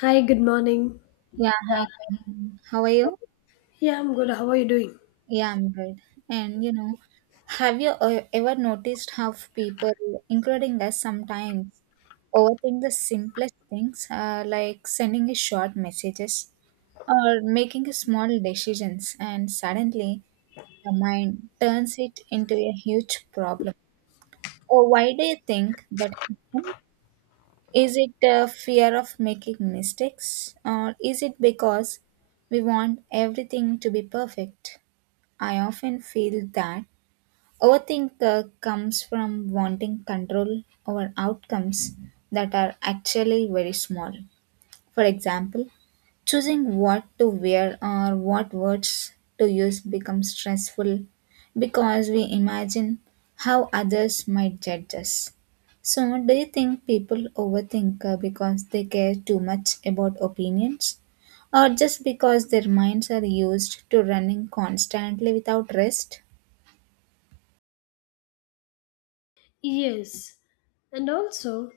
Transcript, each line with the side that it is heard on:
left: Hi, good morning.
right: Yeah, hi. Mhm. How are you?
left: Yeah, I'm good. How are you doing?
right: Yeah, I'm good. And you know, have you ever noticed how people, including us sometimes, overthink the simplest things, like sending a short messages or making a small decisions, and suddenly the mind turns it into a huge problem. Or why do you think that happens? Is it a fear of making mistakes, or is it because we want everything to be perfect? I often feel that overthink comes from wanting control over outcomes that are actually very small. For example, choosing what to wear or what words to use becomes stressful because we imagine how others might judge us. So, do you think people overthink because they care too much about opinions or just because their minds are used to running constantly without rest?
left: Yes. And also,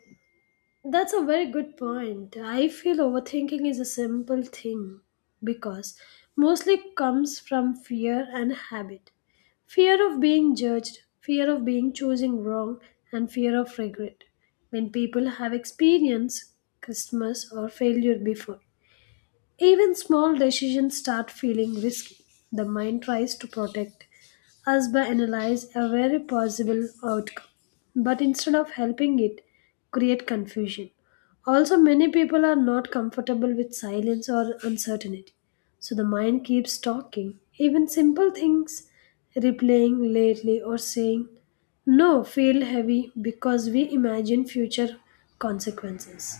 left: that's a very good point. I feel overthinking is a simple thing because mostly comes from fear and habit. Fear of being judged, fear of being choosing wrong, and fear of regret. When people have experienced Christmas or failure before, even small decisions start feeling risky. The mind tries to protect us by analyze a very possible outcome, but instead of helping it, create confusion. Also, many people are not comfortable with silence or uncertainty, so the mind keeps talking. Even simple things, replaying lately or saying no, feel heavy because we imagine future consequences.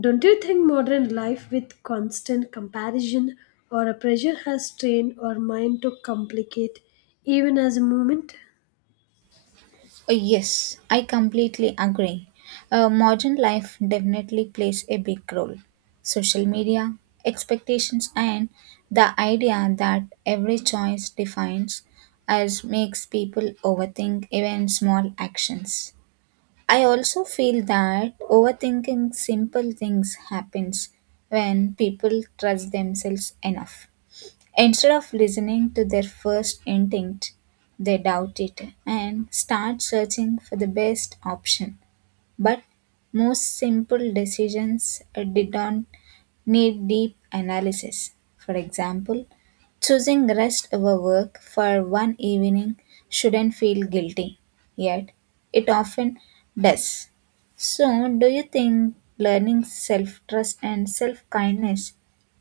left: Don't you think modern life with constant comparison or a pressure has trained our mind to complicate even as a moment?
right: Yes, I completely agree. Modern life definitely plays a big role. Social media, expectations, and the idea that every choice defines us makes people overthink even small actions. I also feel that overthinking simple things happens when people trust themselves enough. Instead of listening to their first instinct, they doubt it and start searching for the best option. But most simple decisions did not need deep analysis. For example, choosing rest over work for one evening shouldn't feel guilty, yet it often does. So, do you think learning self trust and self kindness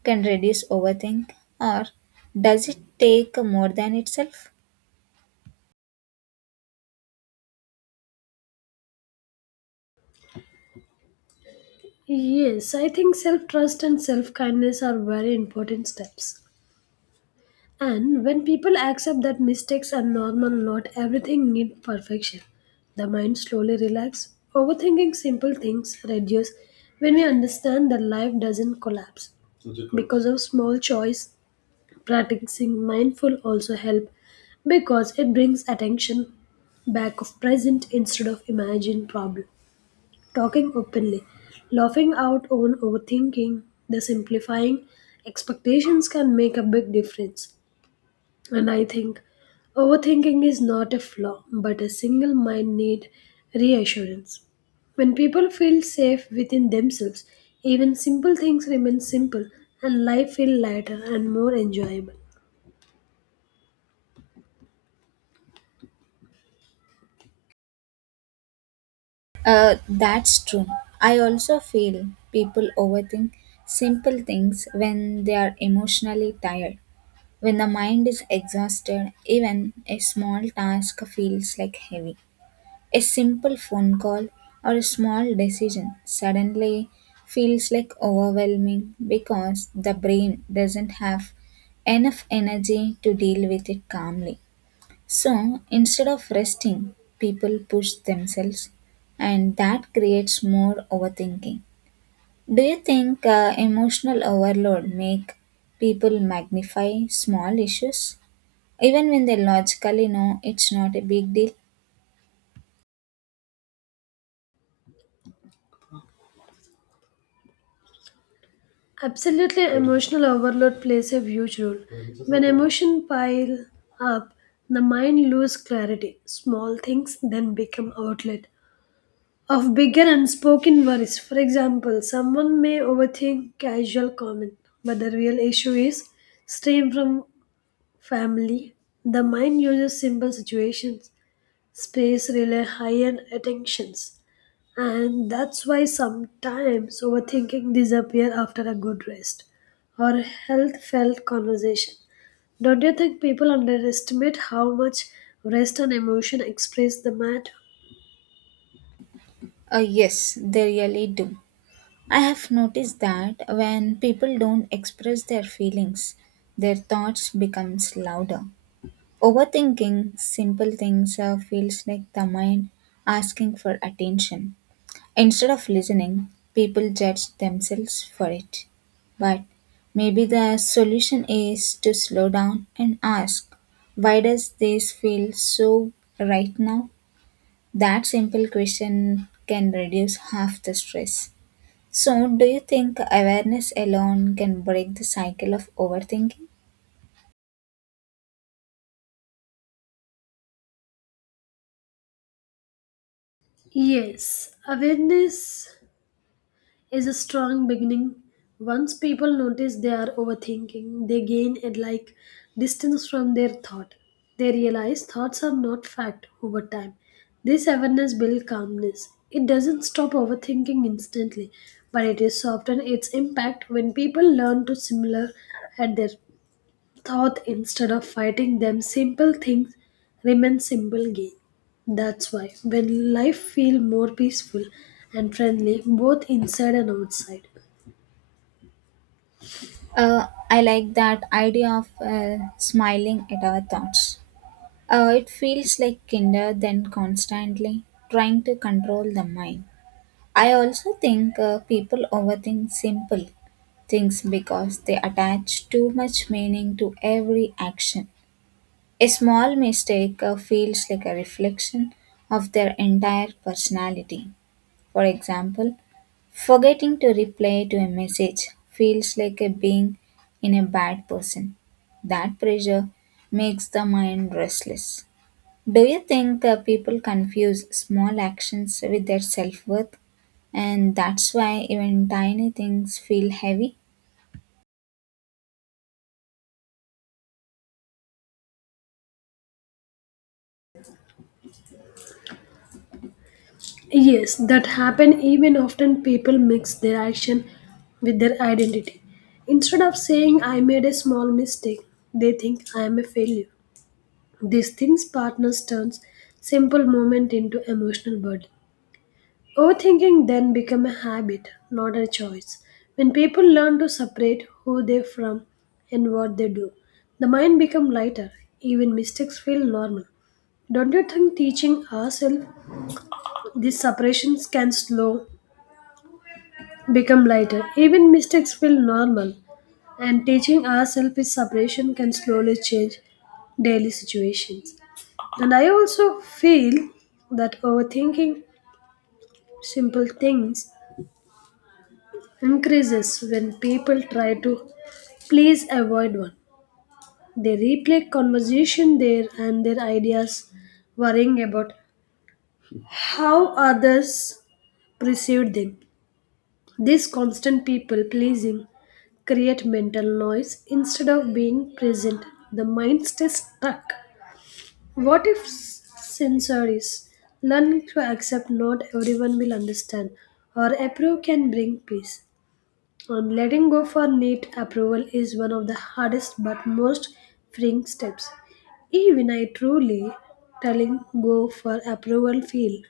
right: can reduce overthink, or does it take more than itself?
left: Yes, I think self trust and self kindness are very important steps. And when people accept that mistakes are normal, not everything needs perfection. The mind slowly relaxes. Overthinking simple things reduce when we understand that life doesn't collapse because of small choice practicing mindful also help because it brings attention back of present instead of imagined problem talking openly laughing out on overthinking the simplifying expectations can make a big difference and I think overthinking is not a flaw but a single mind need reassurance when people feel safe within themselves even simple things remain simple and life feel lighter and more enjoyable.
right: That's true. I also feel people overthink simple things when they are emotionally tired. When the mind is exhausted, even a small task feels like heavy. A simple phone call or a small decision suddenly feels like overwhelming because the brain doesn't have enough energy to deal with it calmly. So instead of resting, people push themselves, and that creates more overthinking. Do you think emotional overload make people magnify small issues, even when they logically know it's not a big deal?
left: Absolutely, emotional overload plays a huge role. When emotion pile up, the mind loses clarity. Small things then become outlet of bigger unspoken worries. For example, someone may overthink casual comment, but the real issue is strain from family. The mind uses simple situations space rely high on attentions, and that's why sometimes overthinking disappear after a good rest or a health felt conversation. Don't you think people underestimate how much rest and emotion express the matter?
right: Yes, they really do. I have noticed that when people don't express their feelings, their thoughts becomes louder. Overthinking simple things feels like the mind asking for attention. Instead of listening, people judge themselves for it. But maybe the solution is to slow down and ask, why does this feel so right now? That simple question can reduce half the stress. So, do you think awareness alone can break the cycle of overthinking?
left: Yes, awareness is a strong beginning. Once people notice they are overthinking, they gain a like distance from their thought. They realize thoughts are not fact over time. This awareness builds calmness. It doesn't stop overthinking instantly, but it is soften its impact when people learn to similar at their thought instead of fighting them simple things remain simple gain that's why when life feel more peaceful and friendly both inside and outside
right: I like that idea of smiling at our thoughts. It feels like kinder than constantly trying to control the mind. I also think people overthink simple things because they attach too much meaning to every action. A small mistake feels like a reflection of their entire personality. For example, forgetting to reply to a message feels like a being in a bad person. That pressure makes the mind restless. Do you think people confuse small actions with their self worth? And that's why even tiny things feel heavy?
left: yes that happen even often people mix their action with their identity instead of saying I made a small mistake they think I am a failure these things partners turns simple moment into emotional burden. Overthinking then become a habit, not a choice. When people learn to separate who they from and what they do, the mind become lighter. Even mistakes feel normal. Don't you think teaching ourselves these separations can slow become lighter? Even mistakes feel normal, and teaching ourselves this separation can slowly change daily situations. And I also feel that overthinking simple things increases when people try to please avoid one. They replay conversation there and their ideas, worrying about how others perceived them. This constant people pleasing create mental noise instead of being present. The mind stays stuck. What if sensories learning to accept not everyone will understand or approve can bring peace? Letting go for NEET approval is one of the hardest but most freeing steps. Even I truly telling go for approval feel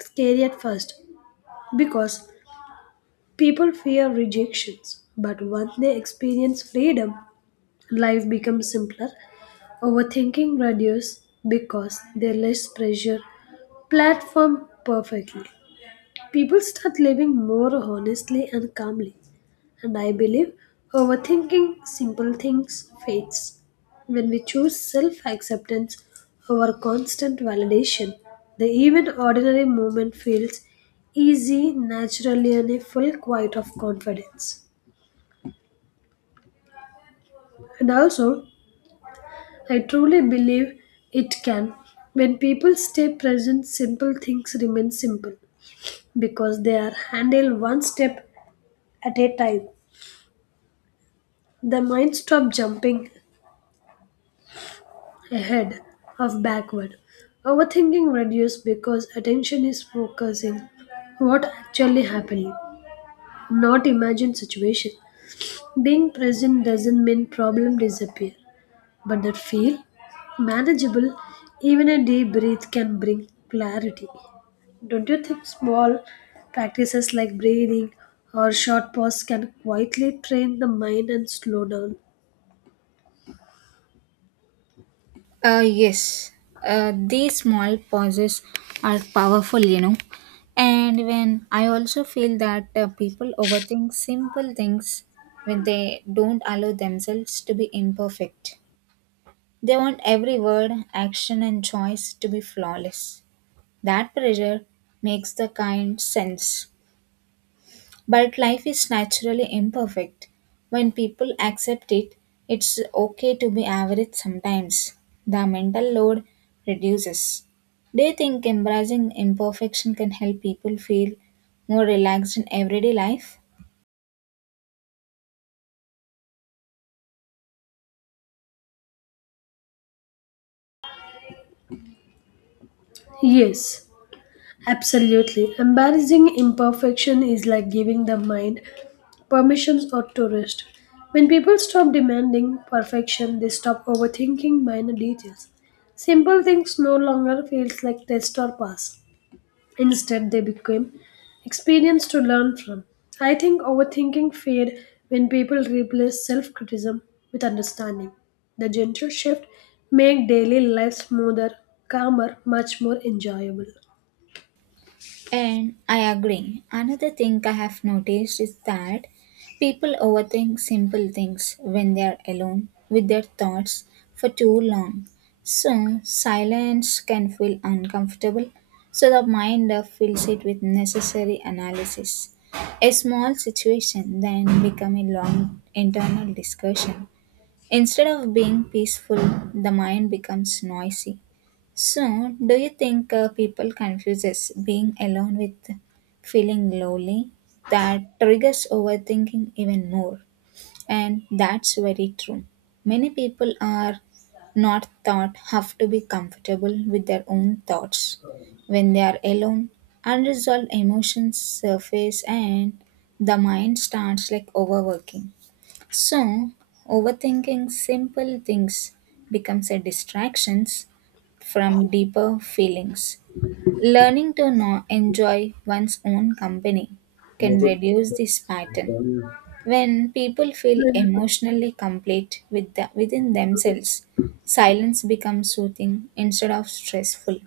left: scary at first because people fear rejections. But once they experience freedom, life becomes simpler. Overthinking reduces because they less pressure platform perfectly. People start living more honestly and calmly. And I believe overthinking simple things fades. When we choose self acceptance over constant validation, the even ordinary moment feels easy, naturally, and a full quiet of confidence. And also, I truly believe it can. When people stay present, simple things remain simple because they are handled one step at a time. The mind stops jumping ahead of backward. Overthinking reduces because attention is focusing what actually happening, not imagined situation. Being present doesn't mean problem disappear, but that feel manageable. Even a deep breath can bring clarity. Don't you think small practices like breathing or short pause can quietly train the mind and slow down?
right: Yes, these small pauses are powerful, you know. And when I also feel that people overthink simple things when they don't allow themselves to be imperfect, they want every word, action, and choice to be flawless. That pressure makes the kind sense. But life is naturally imperfect. When people accept it, it's okay to be average sometimes. The mental load reduces. Do you think embracing imperfection can help people feel more relaxed in everyday life?
left: Yes, absolutely. Embarrassing imperfection is like giving the mind permissions or to rest. When people stop demanding perfection, they stop overthinking minor details. Simple things no longer feels like test or pass. Instead, they become experience to learn from. I think overthinking fade when people replace self-criticism with understanding. The gentle shift make daily life smoother, calmer, much more enjoyable.
right: And I agree. Another thing I have noticed is that people overthink simple things when they are alone with their thoughts for too long. So, silence can feel uncomfortable, so the mind fills it with necessary analysis. A small situation then become a long internal discussion. Instead of being peaceful, the mind becomes noisy. So, do you think people confuses being alone with feeling lonely? That triggers overthinking even more, and that's very true. Many people are not thought have to be comfortable with their own thoughts. When they are alone, unresolved emotions surface, and the mind starts like overworking. So, overthinking simple things becomes a distraction from deeper feelings. Learning to enjoy one's own company can
left: Motor.
right: reduce this pattern. When people feel emotionally complete with within themselves, silence becomes soothing instead of stressful.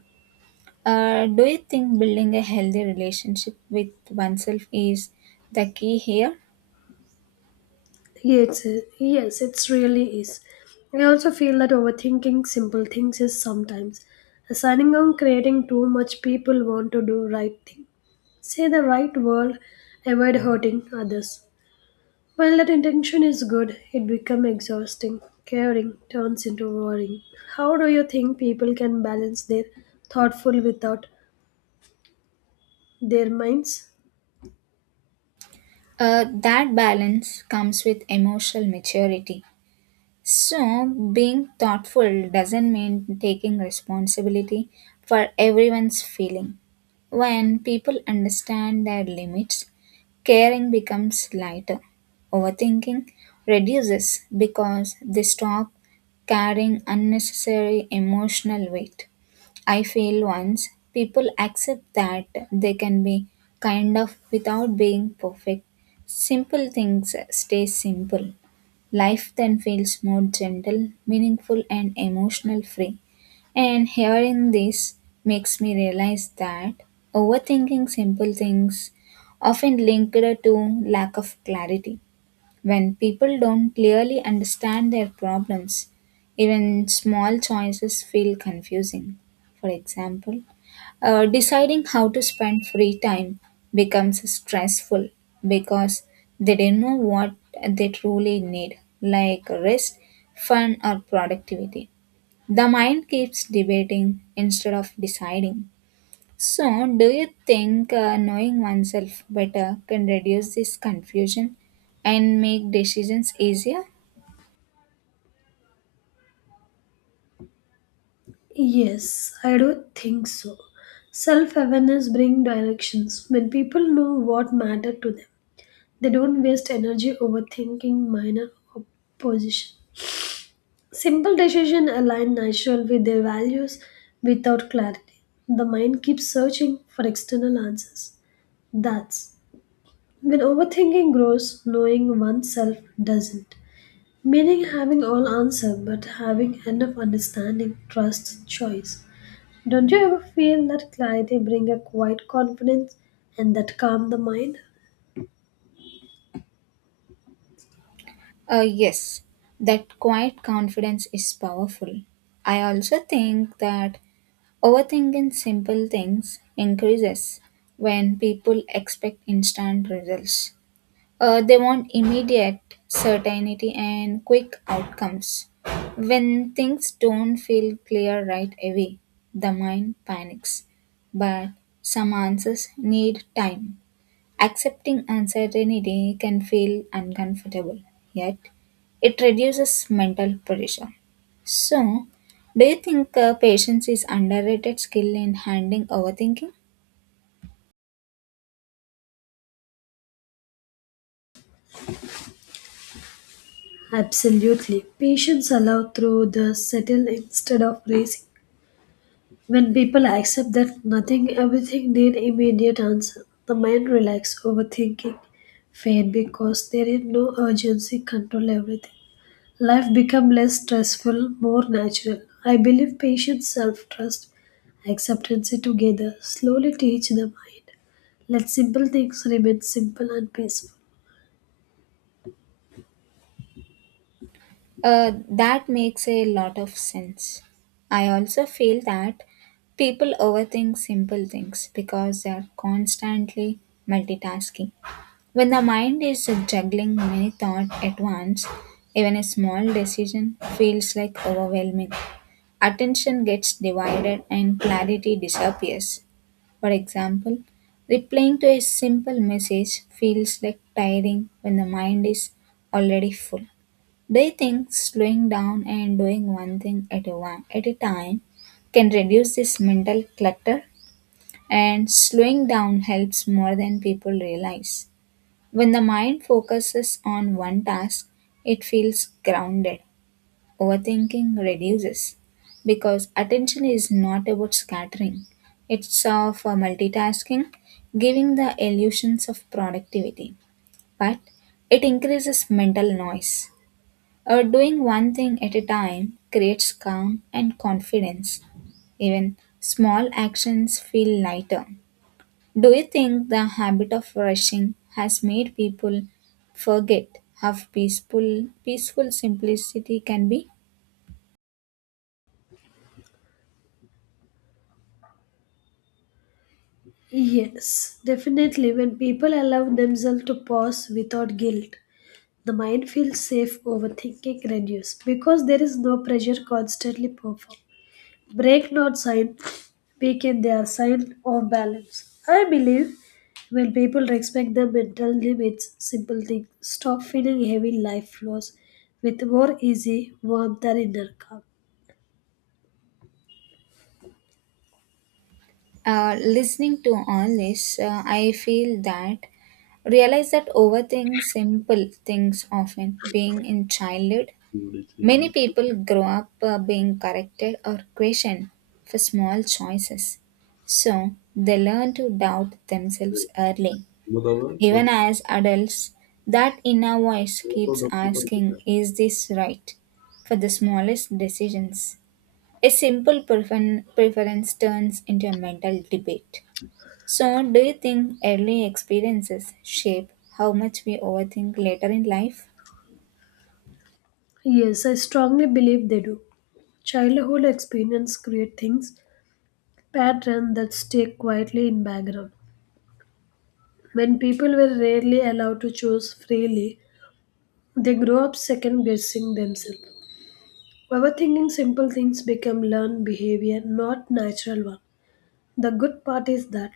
right: Do you think building a healthy relationship with oneself is the key here?
left: Yes, yes, it really is. I also feel that overthinking simple things is sometimes assigning on creating too much people want to do right thing. Say the right word, avoid hurting others. While that intention is good, it becomes exhausting. Caring turns into worrying. How do you think people can balance their thoughtful without their minds?
right: That balance comes with emotional maturity. So, being thoughtful doesn't mean taking responsibility for everyone's feeling. When people understand their limits, caring becomes lighter. Overthinking reduces because they stop carrying unnecessary emotional weight. I feel once people accept that they can be kind of without being perfect, simple things stay simple. Life then feels more gentle, meaningful, and emotional free. And hearing this makes me realize that overthinking simple things often linked to lack of clarity. When people don't clearly understand their problems, even small choices feel confusing. For example, deciding how to spend free time becomes stressful because they don't know what they truly need, like rest, fun, or productivity. The mind keeps debating instead of deciding. So, do you think knowing oneself better can reduce this confusion and make decisions easier?
left: Yes, I do think so. Self awareness brings directions. When people know what matters to them, they don't waste energy overthinking minor opposition. Simple decisions align naturally with their values without clarity. The mind keeps searching for external answers. That's when overthinking grows, knowing oneself doesn't. Meaning having all answer but having enough understanding, trust, choice. Don't you ever feel that clarity bring a quiet confidence and that calm the mind?
right: Yes, that quiet confidence is powerful. I also think that overthinking simple things increases when people expect instant results. They want immediate certainty and quick outcomes. When things don't feel clear right away, the mind panics. But some answers need time. Accepting uncertainty can feel uncomfortable, yet, it reduces mental pressure. So, do you think patience is underrated skill in handling overthinking?
left: Absolutely. Patience allow through the settle instead of racing. When people accept that nothing everything need immediate answer, the mind relax overthinking fade because there is no urgency control everything. Life become less stressful, more natural. I believe patience, self trust, acceptance together slowly teach the mind. Let simple things remain simple and peaceful.
right: That makes a lot of sense. I also feel that people overthink simple things because they are constantly multitasking. When the mind is juggling many thoughts at once, even a small decision feels like overwhelming. Attention gets divided and clarity disappears. For example, replying to a simple message feels like tiring when the mind is already full. Do you think slowing down and doing one thing at at a time can reduce this mental clutter? And slowing down helps more than people realize. When the mind focuses on one task, it feels grounded. Overthinking reduces because attention is not about scattering, it's of multitasking, giving the illusions of productivity, but it increases mental noise. Or doing one thing at a time creates calm and confidence. Even small actions feel lighter. Do you think the habit of rushing has made people forget how peaceful simplicity can be?
left: Yes, definitely. When people allow themselves to pause without guilt, the mind feels safe, overthinking reduced because there is no pressure constantly performed. Break not sign weaken their sign of balance. I believe when people respect their mental limits, simple things stop feeling heavy life flaws with more easy warmth and inner calm.
right: Listening to all this, I feel that realize that overthink simple things often being in childhood. Many people grow up being corrected or questioned for small choices, so they learn to doubt themselves early. Even as adults, that inner voice keeps asking, is this right? For the smallest decisions. A preference turns into a mental debate. So, do you think early experiences shape how much we overthink later in life?
left: Yes, I strongly believe they do. Childhood experience create things, patterns that stay quietly in background. When people were rarely allowed to choose freely, they grow up second guessing themselves. Overthinking simple things become learned behavior, not natural one. The good part is that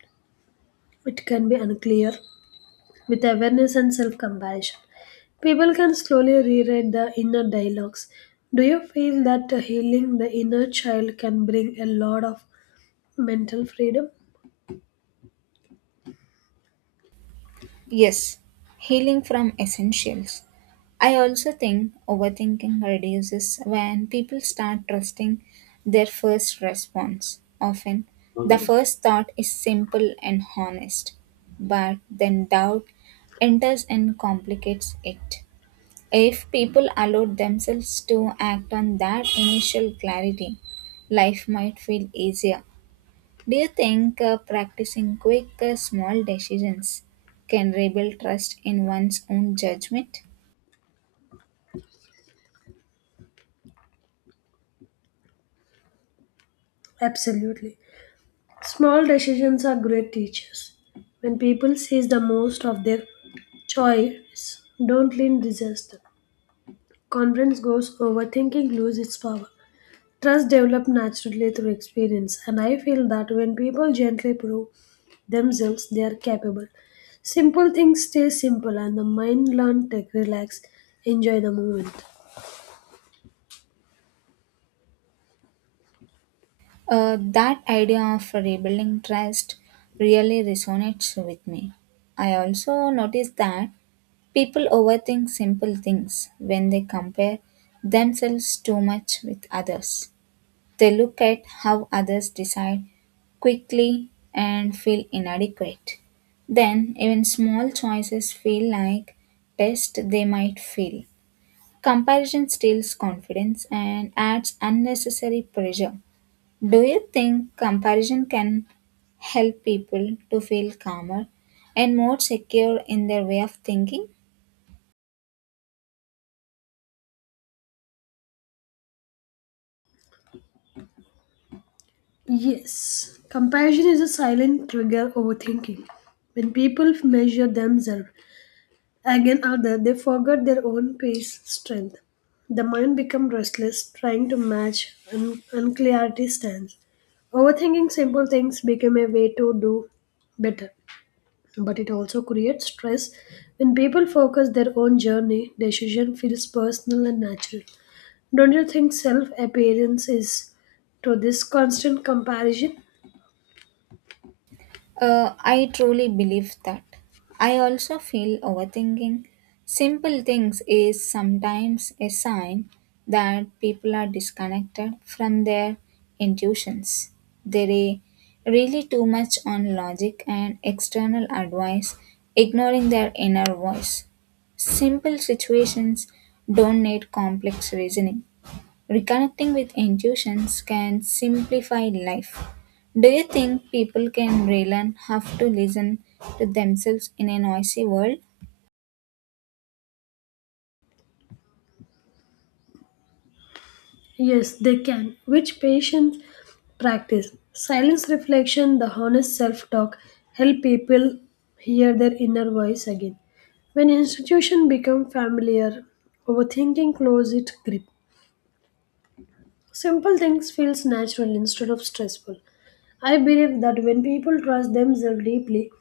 left: it can be unclear with awareness and self comparison. People can slowly rewrite the inner dialogues. Do you feel that healing the inner child can bring a lot of mental freedom?
right: Yes, healing from essentials. I also think overthinking reduces when people start trusting their first response. Often, the
left: Mother?
right: first thought is simple and honest, but then doubt enters and complicates it. If people allowed themselves to act on that initial clarity, life might feel easier. Do you think practicing quick, small decisions can rebuild trust in one's own judgment?
left: Absolutely. Small decisions are great teachers. When people seize the most of their choice, don't lean resist them. Confidence goes overthinking loses its power. Trust develops naturally through experience, and I feel that when people gently prove themselves they are capable. Simple things stay simple and the mind learn, take relax, enjoy the moment.
right: That idea of rebuilding trust really resonates with me. I also noticed that people overthink simple things when they compare themselves too much with others. They look at how others decide quickly and feel inadequate. Then, even small choices feel like tests they might fail. Comparison steals confidence and adds unnecessary pressure. Do you think comparison can help people to feel calmer and more secure in their way of thinking?
left: Yes, compassion is a silent trigger overthinking. When people measure themselves again, other they forgot their own pace, strength. The mind become restless, trying to match unclarity stands. Overthinking simple things became a way to do better, but it also creates stress. When people focus their own journey, decision feels personal and natural. Don't you think self appearance is to this constant comparison?
right: I truly believe that. I also feel overthinking. Simple things is sometimes a sign that people are disconnected from their intuitions. They really too much on logic and external advice, ignoring their inner voice. Simple situations don't need complex reasoning. Reconnecting with intuitions can simplify life. Do you think people can relearn how to listen to themselves in a noisy world?
left: Yes, they can. Which patients practice? Silence reflection, the honest self talk, help people hear their inner voice again. When institution become familiar, overthinking close its grip. Simple things feels natural instead of stressful. I believe that when people trust themselves deeply,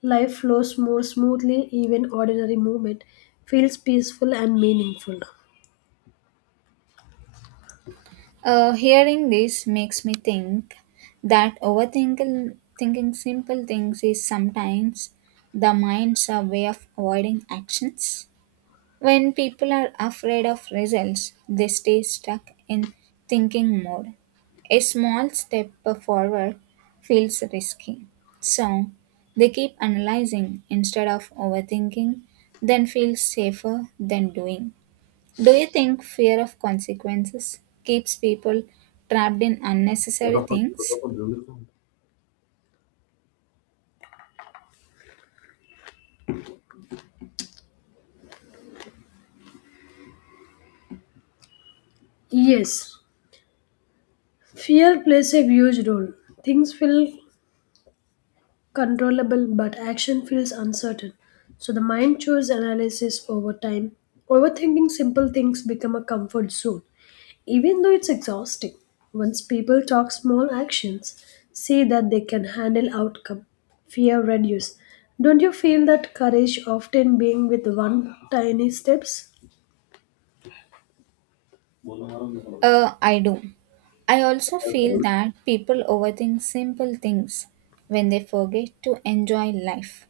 left: life flows more smoothly, even ordinary movement feels peaceful and meaningful.
right: Hearing this makes me think that overthinking thinking simple things is sometimes the mind's a way of avoiding actions. When people are afraid of results, they stay stuck in thinking mode. A small step forward feels risky. So, they keep analyzing instead of overthinking, then feel safer than doing. Do you think fear of consequences keeps people trapped in unnecessary things?
left: Yes, fear plays a huge role. Things feel controllable, but action feels uncertain. So the mind chooses analysis over time. Overthinking simple things become a comfort zone, even though it's exhausting. Once people talk small actions, see that they can handle outcome, fear reduce. Don't you feel that courage often being with one tiny steps?
right: I do. I also feel that people overthink simple things when they forget to enjoy life.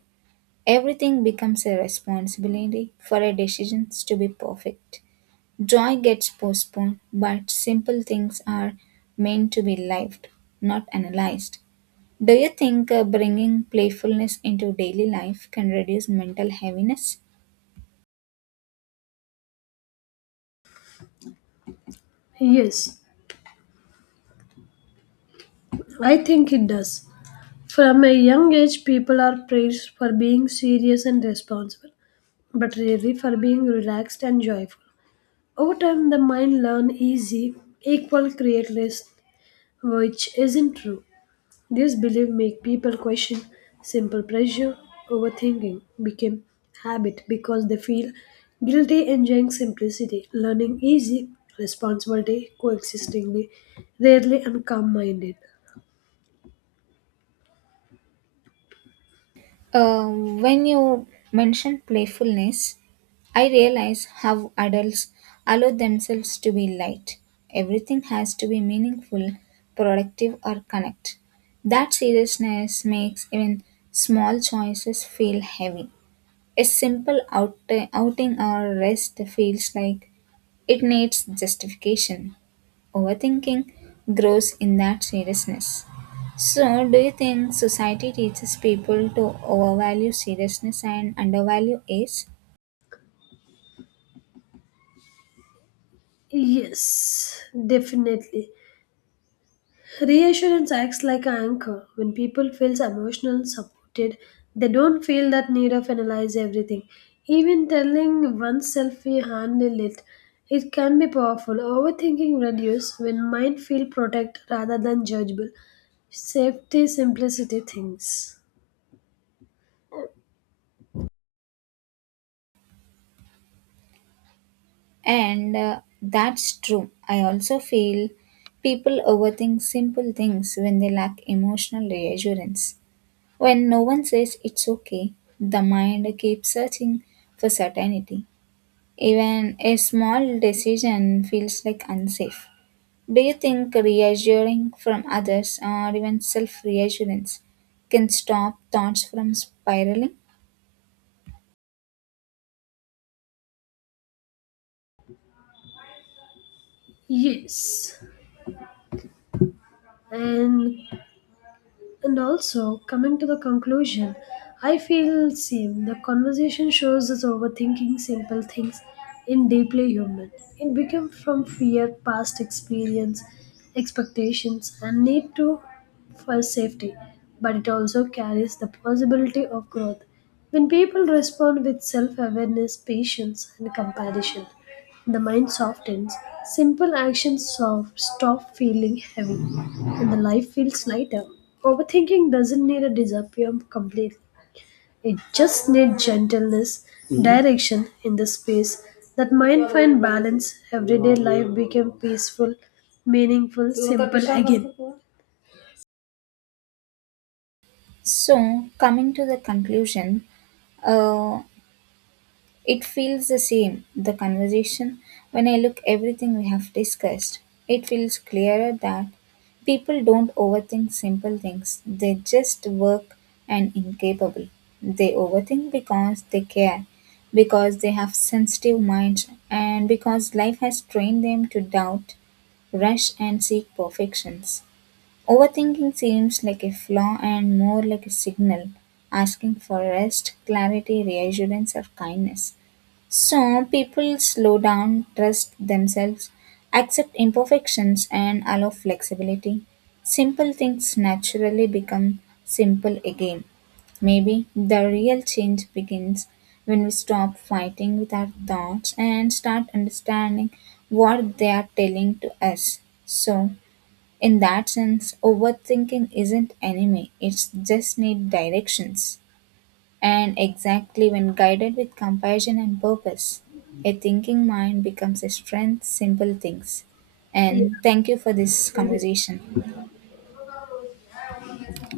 right: Everything becomes a responsibility for our decisions to be perfect. Joy gets postponed, but simple things are meant to be lived, not analyzed. Do you think bringing playfulness into daily life can reduce mental heaviness?
left: Yes, I think it does. From a young age, people are praised for being serious and responsible, but rarely for being relaxed and joyful. Over time, the mind learns easy, equal, creatless, which isn't true. This belief make people question simple pleasure. Overthinking became habit because they feel guilty enjoying simplicity, learning easy, responsibility, coexistingly, rarely and calm-minded.
right: When you mention playfulness, I realize how adults allow themselves to be light. Everything has to be meaningful, productive, or connect. That seriousness makes even small choices feel heavy. A outing or rest feels like it needs justification overthinking grows in that seriousness. So, do you think society teaches people to overvalue seriousness and undervalue age?
left: Yes, definitely. Reassurance acts like an anchor. When people feel emotional supported, they don't feel that need of analyze everything. Even telling oneself we handle it, it can be powerful. Overthinking reduce when mind feel protect rather than judgeable. Safety simplicity things.
right: And that's true. I also feel people overthink simple things when they lack emotional reassurance. When no one says it's okay, the mind keeps searching for certainty. Even a small decision feels like unsafe. Do you think reassuring from others or even self reassurance can stop thoughts from spiraling?
left: Yes. And And also, coming to the conclusion, I feel same. The conversation shows us overthinking simple things in deeply human. It becomes from fear, past experience, expectations, and need to for safety. But it also carries the possibility of growth when people respond with self awareness, patience, and compassion. The mind softens, simple actions soft, stop feeling heavy, and the life feels lighter. Overthinking doesn't need to disappear completely. It just needs gentleness, direction in the space. That mind find balance, everyday life became peaceful, meaningful, simple again.
right: So, coming to the conclusion, uh, it feels the same, the conversation. When I look everything we have discussed, it feels clearer that people don't overthink simple things. They just work and incapable. They overthink because they care, because they have sensitive minds and because life has trained them to doubt, rush and seek perfections. Overthinking seems like a flaw and more like a signal asking for rest, clarity, reassurance or kindness. So people slow down, trust themselves, accept imperfections, and allow flexibility. Simple things naturally become simple again. Maybe the real change begins when we stop fighting with our thoughts and start understanding what they are telling to us. So, in that sense, overthinking isn't enemy, it's just need directions. And exactly when guided with compassion and purpose, a thinking mind becomes a strength, simple things.
left: Yeah,
right: And thank you for this
left: thank you.
right: conversation.